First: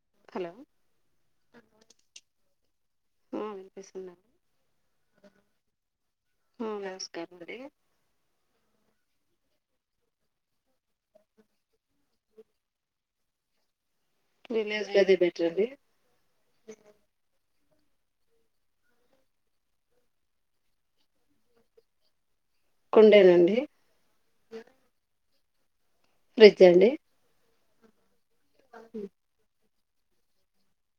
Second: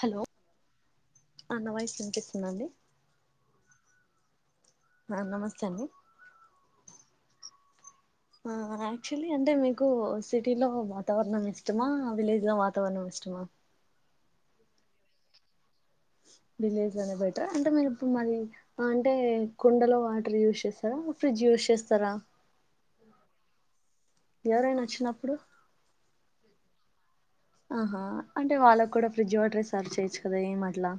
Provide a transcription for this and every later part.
Hello ఆ నా voice వినిపిస్తుందా అండి ఆ వినిపిస్తుందండి ఆ నమస్తే అండి కర్ణ్‌దే ఆ యాక్చుయలీ అంటే మీకు సిటీలో వాతావరణం ఇష్టమా విలేజ్లో వాతవరణం ఇష్టమా విలేజ్లోదే బెటరండి విలేజ్ లోనే బెటరా అంటే మీరుప్పుడు మళ్లీ అంటే కుండలో వాటర్ యూస్ చేస్తారా ఫ్రిడ్జ్ యూస్ చేస్తారా కుండేనండి ఎవరైనా వచ్చినప్పుడు ఫ్రిడ్జ్ అండి ఆహా అంటే వాళ్ళకు కూడా ఫ్రిడ్జ్ వాటరే సర్వ్ చేయొచ్చు కదా ఏం అట్లా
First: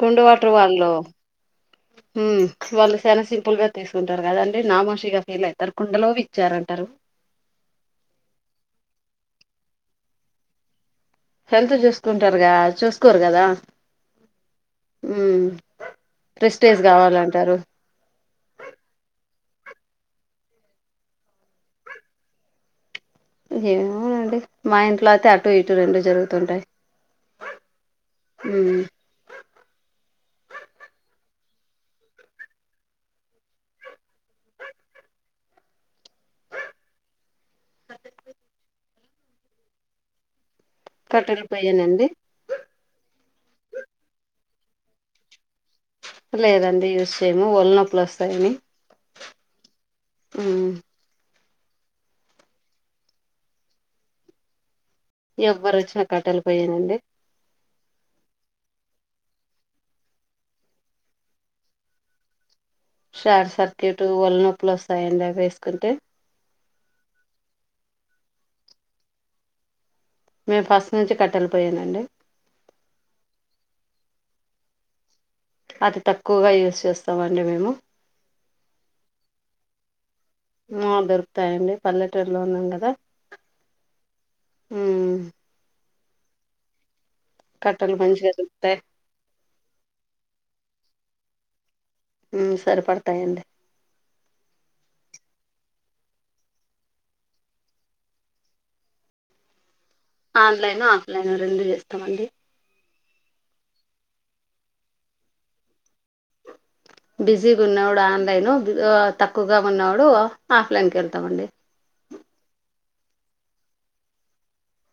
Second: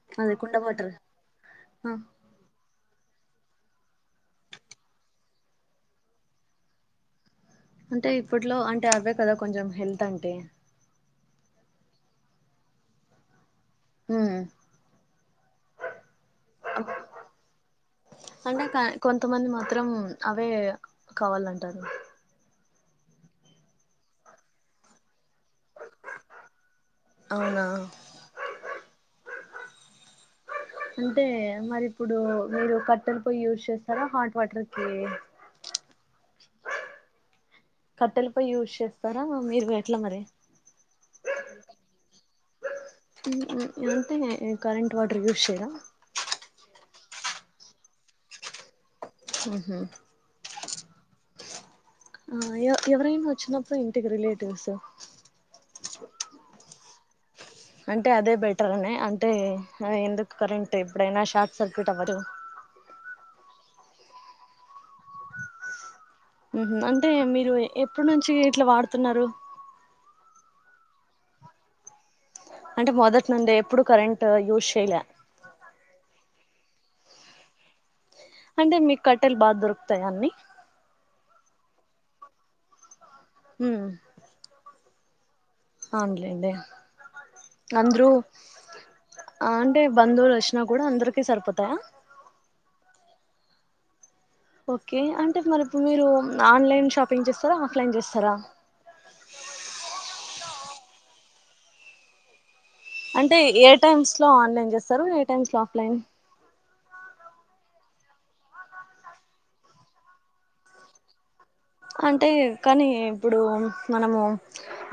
కుండ వాటర్ వాళ్ళు ఆ హ్మ్ వాళ్ళు షాల సిం పుల్ గా తీసుకుంటారు కదండి నామోసీగా ఫీల్ అయితారు కుండలోవి ఇచ్చారంటారు అంటే ఇప్పట్లో అంటే అవే కదా కొంచెం హెల్త్ అంటే హెల్త్ చూసుకుంటారుగా చూసుకోరు కదా ఉమ్ హ్మ్ ప్రెస్టేజ్ కావాలంటారు అంటే కా- కొంతమంది మాత్రం అవే కావాలంటారు ఏమోనండి మా ఇంట్లోతై అ టు ఇటు రెండు జరుగుతుంటాయి అవునా అంటే మరి ఇప్పుడు మీరు కట్టెలు పోయి యూస్ చేస్తారా హాట్ వాటర్ కి కట్టెల పొయ్యి యూజ్ చేస్తారా మీరు ఎట్లా మరి కట్టెలు పోయ్యేనండి మ్మ్ మ్మ్ మ్మ్ అంతే కరెంట్ వాటర్ యూస్ చేయరా లేదండి యూస్ చేయము ఒళ్ళు నొప్పులు వస్తాయని మ్మ్ ఉహ్మ్ మ్మ్ ఆ ఎ ఎవరైనా వచ్చినప్పుడు ఇంటికి రిలేటివ్స్ ఎవ్వరొచ్చినా కట్టేల పోయ్యేనండి అంటే అదే బెటర్ అనా అంటే ఎందుకు కరెంట్ ఎప్పుడైనా షార్ట్ సర్క్యూట్ అవడు షార్ట్ సర్క్యూట్ ఒళ్ళు నొప్పులు వస్తాయండి అవి ఏసుకుంటే మ్మ్ ఉమ్మ్ అంటే మీరు ఎప్పుడు నుంచి ఇట్లా వాడుతున్నారు మేము ఫస్ట్ నుంచి కట్టేలపోయ్యేనండి అంటే మొదట్నుండే ఎప్పుడు కరెంట్ యూజ్ చేయలే అతి తక్కువగా యూజ్ చేస్తామండి మేము అంటే మీకు కట్టెలు బాగా దొరుకుతాయా అన్నీ తాయండి పల్లెటూరులో ఉన్నాం కదా మ్మ్ ఉమ్ అవును లెండి కట్టెలు అంద్రూ మంచిగా దొరుకుతాయి అంటే బంధువులు వచ్చినపు కూడా అందరికీ సరిపోతాయా ఉమ్మ్ సరిపడాతాయండి ఓకే అంటే మరి ఇప్పుడు మీరు ఆన్లైన్ షాపింగ్ చేస్తారా ఆఫ్లైన్ చేస్తారా ఆన్లైన్ ఆఫ్లైన్ రెండు చేస్తామండి అంటే ఏ టైమ్స్ లో ఆన్లైన్ చేస్తారు ఏ టైమ్స్ లో ఆఫ్లైన్ బిజీగా ఉన్నా అప్పుడు ఆన్లైన్ ఆ తక్కువగా ఉన్నప్పుడు ఆఫ్లైన్ కి వెళ్తమండి అంటే కానీ ఇప్పుడు మనము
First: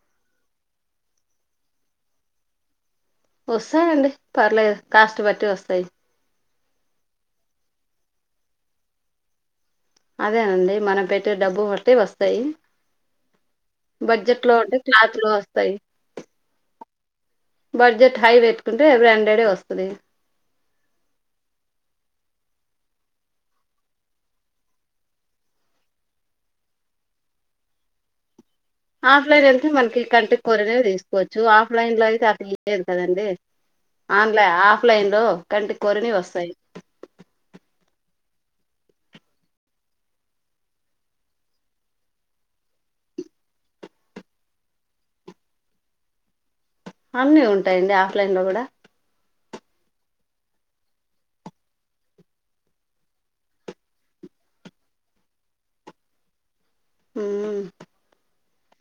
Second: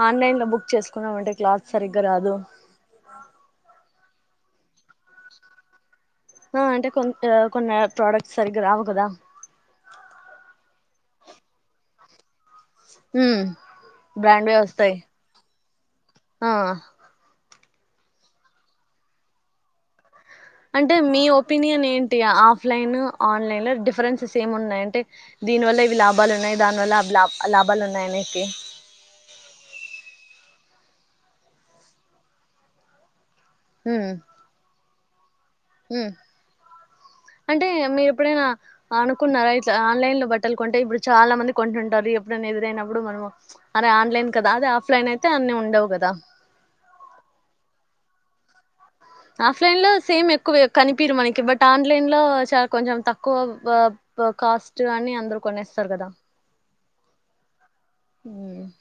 ఆన్లైన్ లో బుక్ చేసుకున్నామంటే క్లాత్ సరిగ్గా రాదు వస్తాయండి పర్లేదు కాస్ట్ బట్టి వస్తాయి ఆ అంటే కొంతు కొన్ని ప్రోడక్ట్స్ సరిగ్గా రావు కదా అదేనండి మనం పెట్టే డబ్బు బట్టి వస్తాయి బడ్జెట్ లో బ్రాండ్వే ఉంటే వస్తాయి క్లాత్ లో వస్తాయి ఆ బడ్జెట్ హై పెట్టుకుంటే బ్రాండ్ డే వస్తది అంటే మీ ఒపీనియన్ ఏంటి ఆఫ్లైన్ ఆన్లైన్ లో డిఫరెన్సె ఏం ఉన్నాయి అంటే దీని వల్ల ఇవి లాభాలు ఉన్నాయి దాని వల్ల అవి లాబ్ లాభాలు ఉన్నాయి అనేకి ఆఫ్లైన్ ఎళ్తే మనకి కంటి కోరిననే తీసుకోవచ్చు ఆఫ్లైన్ లో అయితే అది లేదు కదండి ఉమ్ ఆన్లై ఆఫ్లైన్ లో కంటి ఉమ్ కోరినీ వస్తాయి ప్పుడైనా అనుకున్నారా ఇట్ల ఆన్లైన్ లో బట్టలు కొంటే ఇప్పుడు చాలా మంది కొంటుంటారు ఎప్పుడైనా ఎదురైననప్పుడు మనం అరే ఆన్లైన్ కదా అదే ఆఫ్లైన్ అయితే అన్నీ ఉండవు కదా అన్నీ ఉంటాయండి ఆఫ్లైన్ లో కూడా ఆఫ్లైన్ లో సేమ్ ఎక్కువే కనిపీరు మనకి బట్ ఆన్లైన్ లో చాలా కొంచెం తక్కువ కాస్ట్ అని అందరూ కొనేస్తారు కదా ఉమ్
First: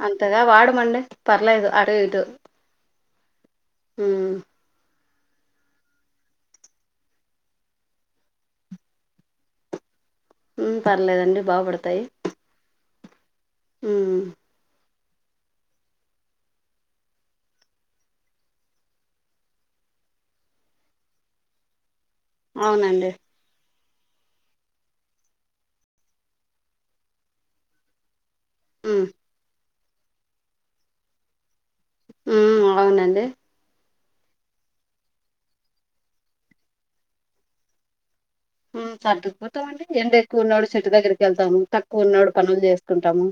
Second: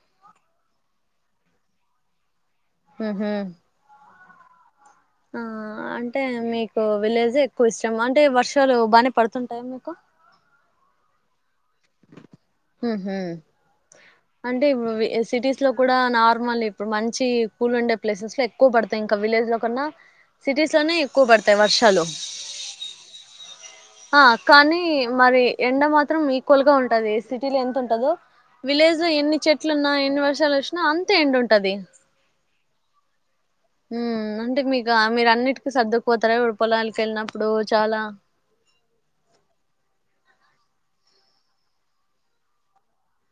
అంతగా వాడమండి పర్లేదు అటు ఇటు మ్ హు ఉమ్ ఆ అంటే మీకు విలేజ్ ఎక్కువ ఇష్టం అంటే వర్షాలు బానే పడుతుంటాయ మీకు ఉమ్ పర్లేదండి బా పడతాయి మ్ హు అంటే ఇవ్వి సిటీస్ లో కూడా నార్మల్ ఇప్పుడు మంచి కూల్ ఉండే ప్లేసెస్ లో ఎక్కువ పడతాయి ఇంకా విలేజ్ లో కన్నా సిటీస్ లోనే ఎక్కువ పడతాయి వర్షాలు అవునండి ఆ కానీ మరి ఎండ మాత్రం ఈక్వల్ గా ఉంటది సిటీలో ఎంత ఉంటదో విలేజ్ ఉమ్ లో ఎన్ని చెట్లున్నా ఎన్ని వర్షాలు వచ్చినా అంతే ఎండుంటది ఉమ్ అవునండి ఉమ్ అంటే మీకు మీరు అన్నిటికిీ సర్దుకుపోతారా ఇప్పుడు పొలాలకి ఎళ్ళినప్పుడు చాలా ఉమ్ సర్దుకుపోతామండి ఎండ ఎక్కువ ఉన్నాడు చెట్టు దగ్గరికి వెళ్తాము తక్కువ ఉన్నాడు పనులు చేసుకుంటాము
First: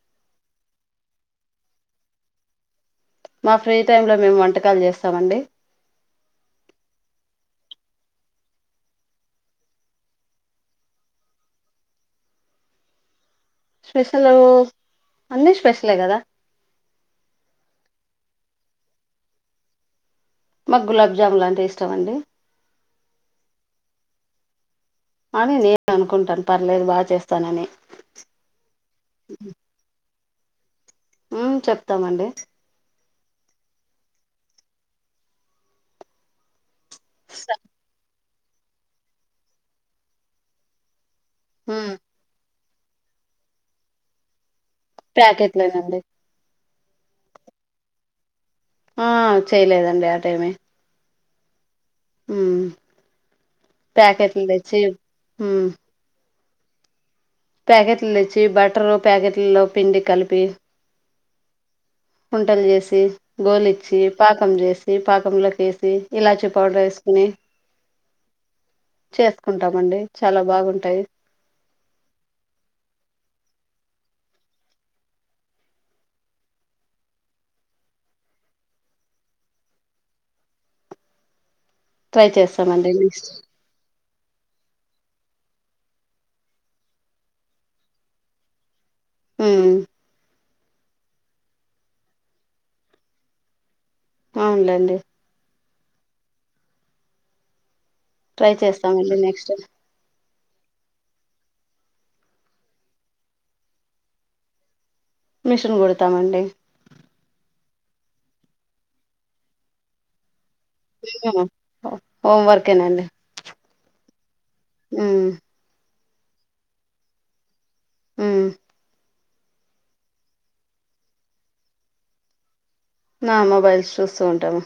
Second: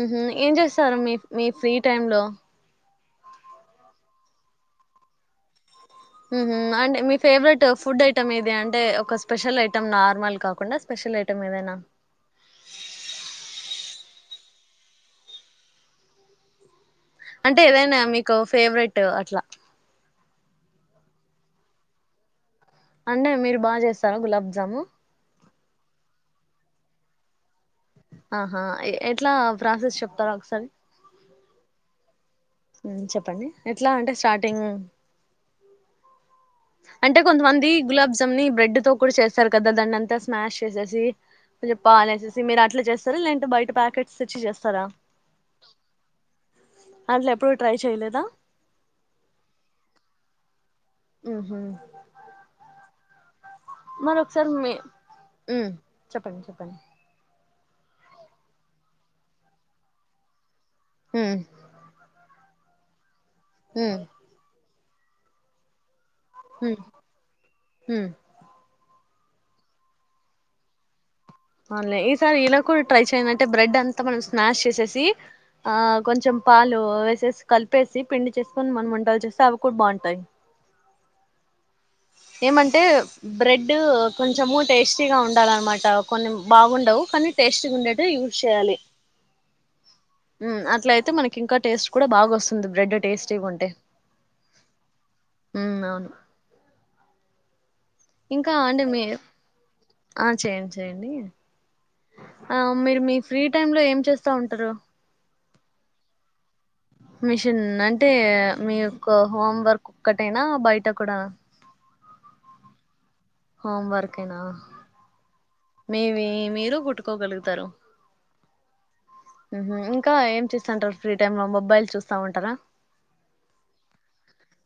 మ్ హు ఏం చేస్తారు మీ మీ ఫ్రీ టైమ్ లో మా ఫ్రీ టైమ్ లో మేము వంటకాలు చేస్తామండి మ్ హు అంటే మీ ఫేవరెట్ ఫుడ్ ఐటెం ఏది అంటే ఒక స్పెషల్ ఐటెం నార్మల్ కాకుండా స్పెషల్ స్పెషల్ ఐటమ్ ఏదైనా స్పెషల్ అన్నీ స్పెషలే కదా అంటే ఏదైనా మీకు ఫేవరెట్ అట్లా మాకు గులాబ్ జామ్లు లాంటే ఇష్టం అండి అంటే మీరు బాగా చేస్తారు గులాబ్ జాము అని నేను అనుకుంటాను పర్లేదు బా చేస్తానని ఆహా ఎట్లా ప్రాసెస్ చెప్తార ఒకసారి ఉమ్ చెప్తామండి చెప్పండి ఎట్లా అంటే స్టార్టింగ్ అంటే కొంతమంది గులాబ్ జామ్ని బ్రెడ్ తో కూడా చేస్తారు కదా దాన్ని అంతా స్మాష్ చేసేసి కొంచెం ఉమ్ పాలు ఎసేసి మీరు అట్లా చేస్తార లేంటే బయట ప్యాకెట్స్ తెచ్చి చేస్తార ప్యాకెట్లనండి అసలు ఎప్పుడు ట్రై చేయలేదా ఆ చేయలేదండి ఆ టైమే ఉహు ఉ మరోకసారి మీ ఉమ్ చెప్పండి చెప్పండి ప్యాకెట్లు తెచ్చి బటర్ ప్యాకెట్లలో పిండి కలిపి ఉహ్ కుంటలు చేసి గోలిచ్చి పాకం చేసి పాకంలోకి వేసి ఇలాచీ పౌడర్ హ్మ్ వేసుకుని హ్మ్ చేసుకుంటామండి చాలా బాగుంటాయి అలే ఈసారి ఇలా కూడా ట్రై చేయడింటే బ్రెడ్ అంతా మనం స్నాష్ చేసేసి ఆ కొంచెం పాలు వేసేసి కలిపేసి పిండి చేసుకొని మనం వంటలు చేస్తే అవి కూడా బాగుంటాయి ట్రై ఏమంటే చేస్తామండి నెక్స్ట్ బ్రెడ్ కొంచము టేస్ట్ టేస్ట్ గా ఉండాలన్నమాట కొన్ని బాగుండవు కానీ టేస్ట్గా ఉండేట్టు యూజ్ చేయాలి ఉమ్ అట్ల అయితే మనకి ఇంకా టేస్ట్ కూడా బాగా వస్తుంది బ్రెడ్ టేస్టీగా ఉంటే అవునులేండి ఉ అవును ట్రై ఇంకా అంటే మీ చేస్తామండి నెక్స్ట్ ఆ చేయండి చేయండి ఆ మీరు మీ ఫ్రీ టైమ్ లో ఏం చేస్తా ఉంటారు మిషన్ కొడతామండి మిషన్ అంటే మీకు హోమ్ వర్క్ ఒక్కటేనా బయట కూడానా హోం వర్క్ ఏ నండి హోమ్ వర్క్ ఏనా ఉ మీవి మీరు కుట్టుకోగలుగుతారు ఉ ఉహు ఇంకా ఏం చేస్తాంటారు ఫ్రీ టైమ్ లో మొబైల్ చూస్తా ఉంటారా నా మొబైల్స్ చూస్తూ ఉంటాము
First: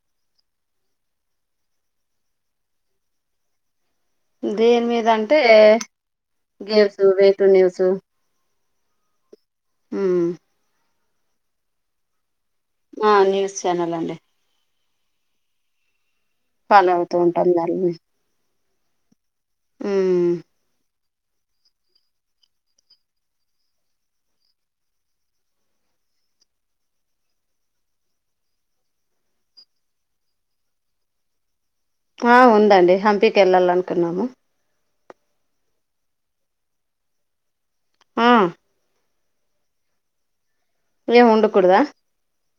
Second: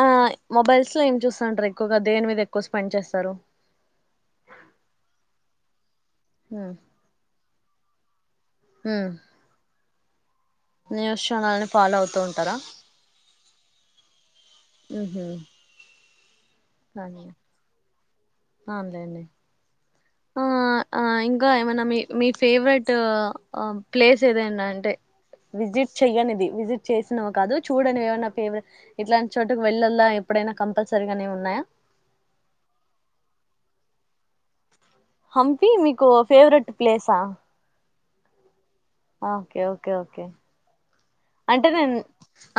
ఆ మొబైల్స్ లో ఏం చూస్తాంటారు ఎక్కువగా దేని మీద ఎక్కువ స్పెండ్ చేస్తారు దేని మీద అంటే గేమ్స్ వే టు న్యూస్ ఉ ఉ న్యూస్ ఛానల్ని ఫాలో అవుతూ ఉంటారా ఆ న్యూస్ ఛానల్ అండి ఉహు ఫాలో అవుతూ ఉంటాం జల్ని అవునులెండి ఆ ఆ ఇంకా ఏమైన్నా మీ మీ ఫేవరెట్ ప్లేస్ ఏదైనా అంటే విజిట్ చెయ్యనిది విజిట్ చేసినవి కాదు చూడని ఏమైన్నా ఫవర ఇట్లాంటి చోటుకి వెళ్ళలా ఎప్పుడైనా కంపల్సరీగానే ఉన్నాయా ఆ ఉందండి హంపీకి వెళ్ళాలనుకున్నాము హంపి మీకు ఫేవరెట్ ప్లేసా ఆ ఓకే ఓకే ఓకే ఏముండకూడదా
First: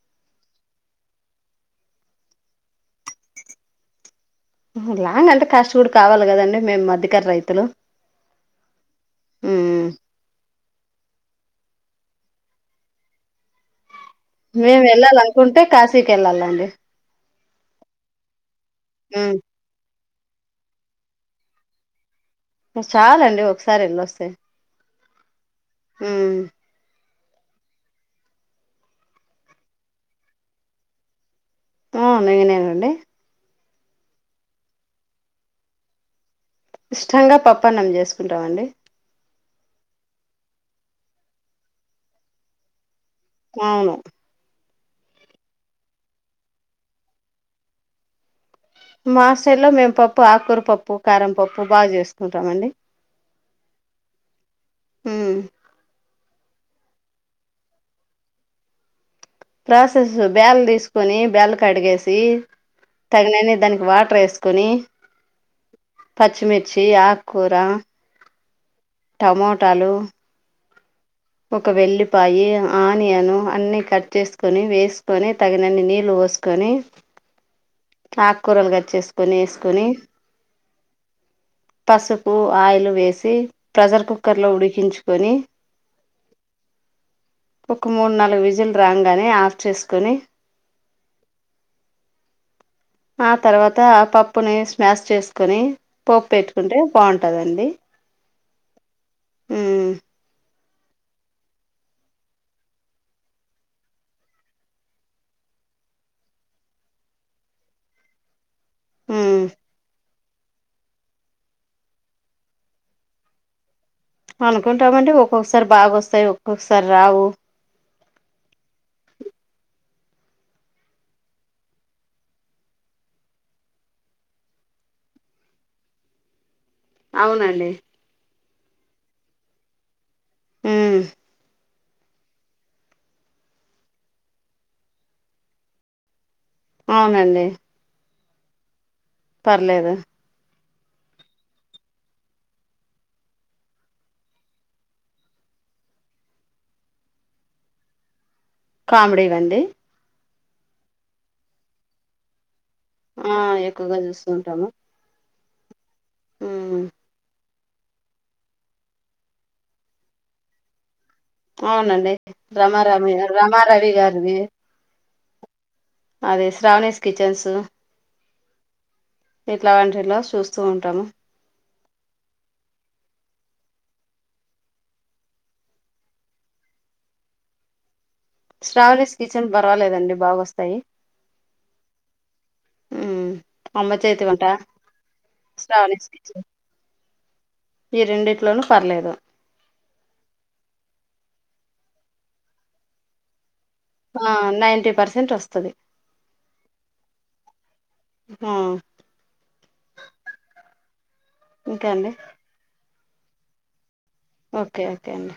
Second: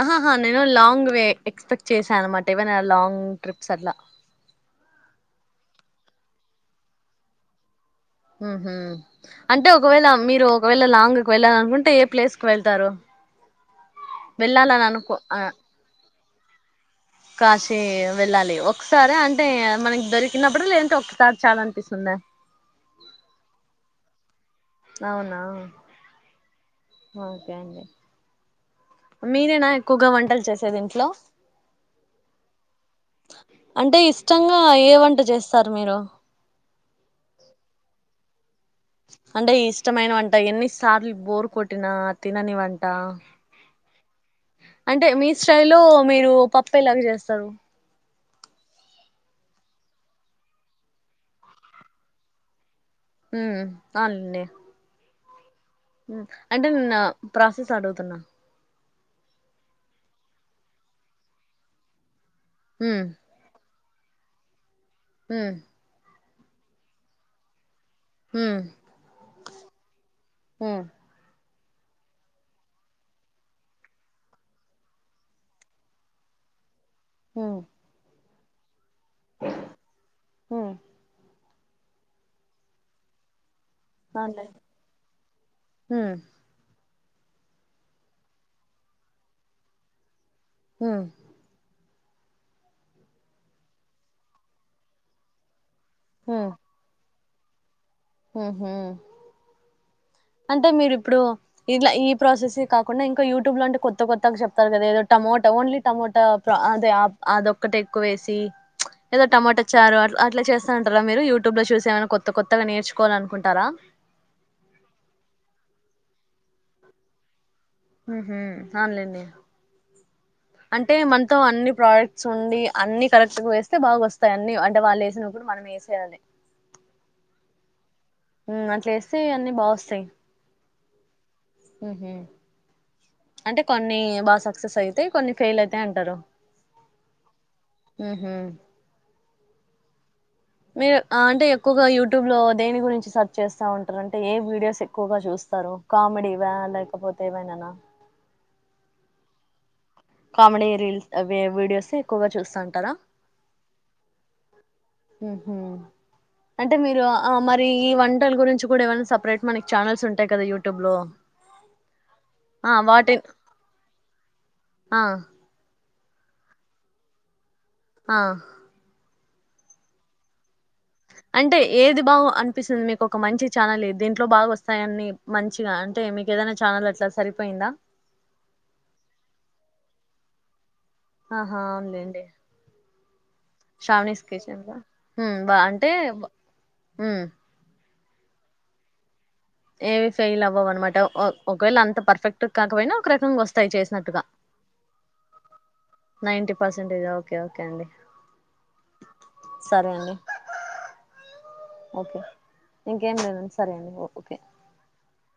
ఆహాహ నేను లాంగ్వే ఎక్స్పెక్ట్ చేశాను అనమాట ఏవైనా లాంగ్ ట్రిప్స్ అట్లా ఆహా లాంగ్ అంటే ఖర్చు కూడా కావాలి కదండి మేము మధ్యకర రైతులు ఉహు అంటే ఉమ్ ఒకవేళ మీరు ఒకవేళ లాంగ్ కి వెళ్లాలనుకుంటే ఏ ప్లేస్ కి వెళ్తారు వెళ్ళాలని మేము అనుకో వెళ్ళాలి ఆ, అనుకుంటే కాశీకి వెళ్ళాలండి కాశీ వెళ్ళాలి ఒకసారి ఉమ్ అంటే మనకి దొరి తక్కినప్పుడు లేంట ఒక్కసారి చాలా అనిపిస్తుంద చాలండి ఒకసారి ఎళ్ళ వస్తాయి అవునా ఓకే అండి మీరేనా ఎక్కువగా వంటలు చేసేది ఇంట్లో ఆ ఎనేన్నాంటే అంటే ఇష్టంగా ఏ వంట చేస్తారు మీరు కుంటామండి అంటే ఇష్టమైన వంట ఎన్నిసార్లు బోరు కొట్టినా తినని వంట అవును అంటే మీ స్టై లో మీరు పప్పా లాగా చేస్తారు మాసల్లో మేము పప్పు ఆకూర పప్పు కారం పప్పు బాగా చేసుకుంటామండి హ అనుడి హ అంటే నేన్న ప్రాసెస్ అడుగుతున్నా ప్రాసెస్ బ్యాల్ తీసుకొని బ్యాల్ కడిగేసి ఉమ్ తగినని దానికి వాటర్ వేసుకుని హ పచ్చిమిర్చి ఆకు కూర హు టమోటాలు హు ఒక వెల్లిపాయి ఆనియన్ అన్ని కట్ చేసుకుొని వేసుకొని తగినన్ని నీళ్ళు వస్త నకనే ఉమ్ ఆకుకూరలుగాచ్చేసుకొని వేసుకొని ఉమ్ పసుపు ఆయిలు వేసి ప్రెజర్ అవునులే కుక్కర్లో ఉడికించుకొని ఉమ్ ఒక మూడు నాలుగు విజిల్ రాంగ్ గాని ఆఫ్ చేసుకుని హ ఆ తర్వాత ఆ పప్పుని స్మాష్ చేసుకుొని పోప్పు పెట్టుకుంటే బాగుంటు ఉంటదండి హహ హ అంటే మీరు ఇప్పుడు ఇలా ఈ ప్రాసెస్ కాకుండా ఇంకా యూట్యూబ్ లో అంటే కొత్త కొత్తగా చెప్తారు కదా ఏదో టమోట ఓన్లీ టమోట అే అదొక్కటి ఎక్కువ వేసి ఏదో ఉమ్ టమోటా చారు అట్లా చేస్తా ఉంటారా మీరు యూట్యూబ్ లో చూసి ఏమైనా కొత్త కొత్తగా నేర్చుకోాల అనుకుంటారా అనుకుంటామంటే ఒక్కొక్కసారి బాగాొస్తాయి ఒక్కొక్కసారి రావు ఆన్ లేడి అంటే మనతో అన్ని ప్రోడక్ట్స్ ఉండి అన్ని కరెక్ట్ గా వేస్తే బాగా వస్తాయి అన్నిీ అంటే వాళ్ళు వేసినప్పుడు మనం మేసయాాల అవునండి ఉ అట్ వస్తే అన్నీ బావస్తాయి ఉమ్ ఉహ అంటే కొన్ని బాగా సక్సెస్ అయితేా కొన్ని ఫెయిల్ అయితా అంటారు అవునండి ఆ పర్లేదు మీరు అంటే ఎక్కువగా యూట్యూబ్ లో దేని గురించి సెర్చ్ చేస్తా ఉంటారు అంటే ఏ వీడియోస్ ఎక్కువగా చూస్త సర కామెడివా లేలకపోతేవానా కామెడి వండి కామెడీ రీల్స్, అవే వీడియోస్ ఎక్కువగా చూస్తాను ఆ, ఎక్కువగా జూస్తూ ఉంటాము. మ్ హు అంటే, మీరు ఆ మరి. మరి ఈ వంటల గురించి గూడా, ఏవన్నా సపరేట్ మనకి ఛానల్స్ ఉంటాయి కదా యూట్యూబ్‌లో. అవునండి, రమారమ రమ రవి గారిది. ఆ అదే, శ్రావణీస్ కిచెన్స్. అహా. ఎట్లా అంటే, ఎట్లా చూస్. అంటే ఏది బాగు అనిపిస్తది మీకు, ఒక మంచి ఛానల్, దీంట్లో బాగా వస్తాయని మంచిగా అంటే, మీకు ఏదైనా ఛానల్ అట్లా సరిపోయిందా? శ్రావణీస్ కిచెన్స్ పర్వాలేదండి, బాగా వస్తాయి. ఆహా, అవునులెండి. ఉమ్ అమ్మ శ్రావణిస్ చేతి వంట కిచెన్స్ ఆ అంటే. శ్రావణీస్ కిచెన్ ఈ రెండిట్లోనూ పర్లేదు. ఏవి ఫెయిల్ అవ్వవు అనమాట. ఒ ఒకవేళ అంత పర్ఫెక్ట్ కాకపోయినా, ఒక రకంగా వస్ ఆ, నైంటీ పర్సెంట్ వస్తాది. నైన్టీ పర్సెంట్ జా ఓకే ఓకే అండి, ఆ సరే అండి. టర్, టర్, ఒయు. ఇంకా, అండి? ఇంకేం లేదు, సరే అండి. ఓకే, ఓకే అండి.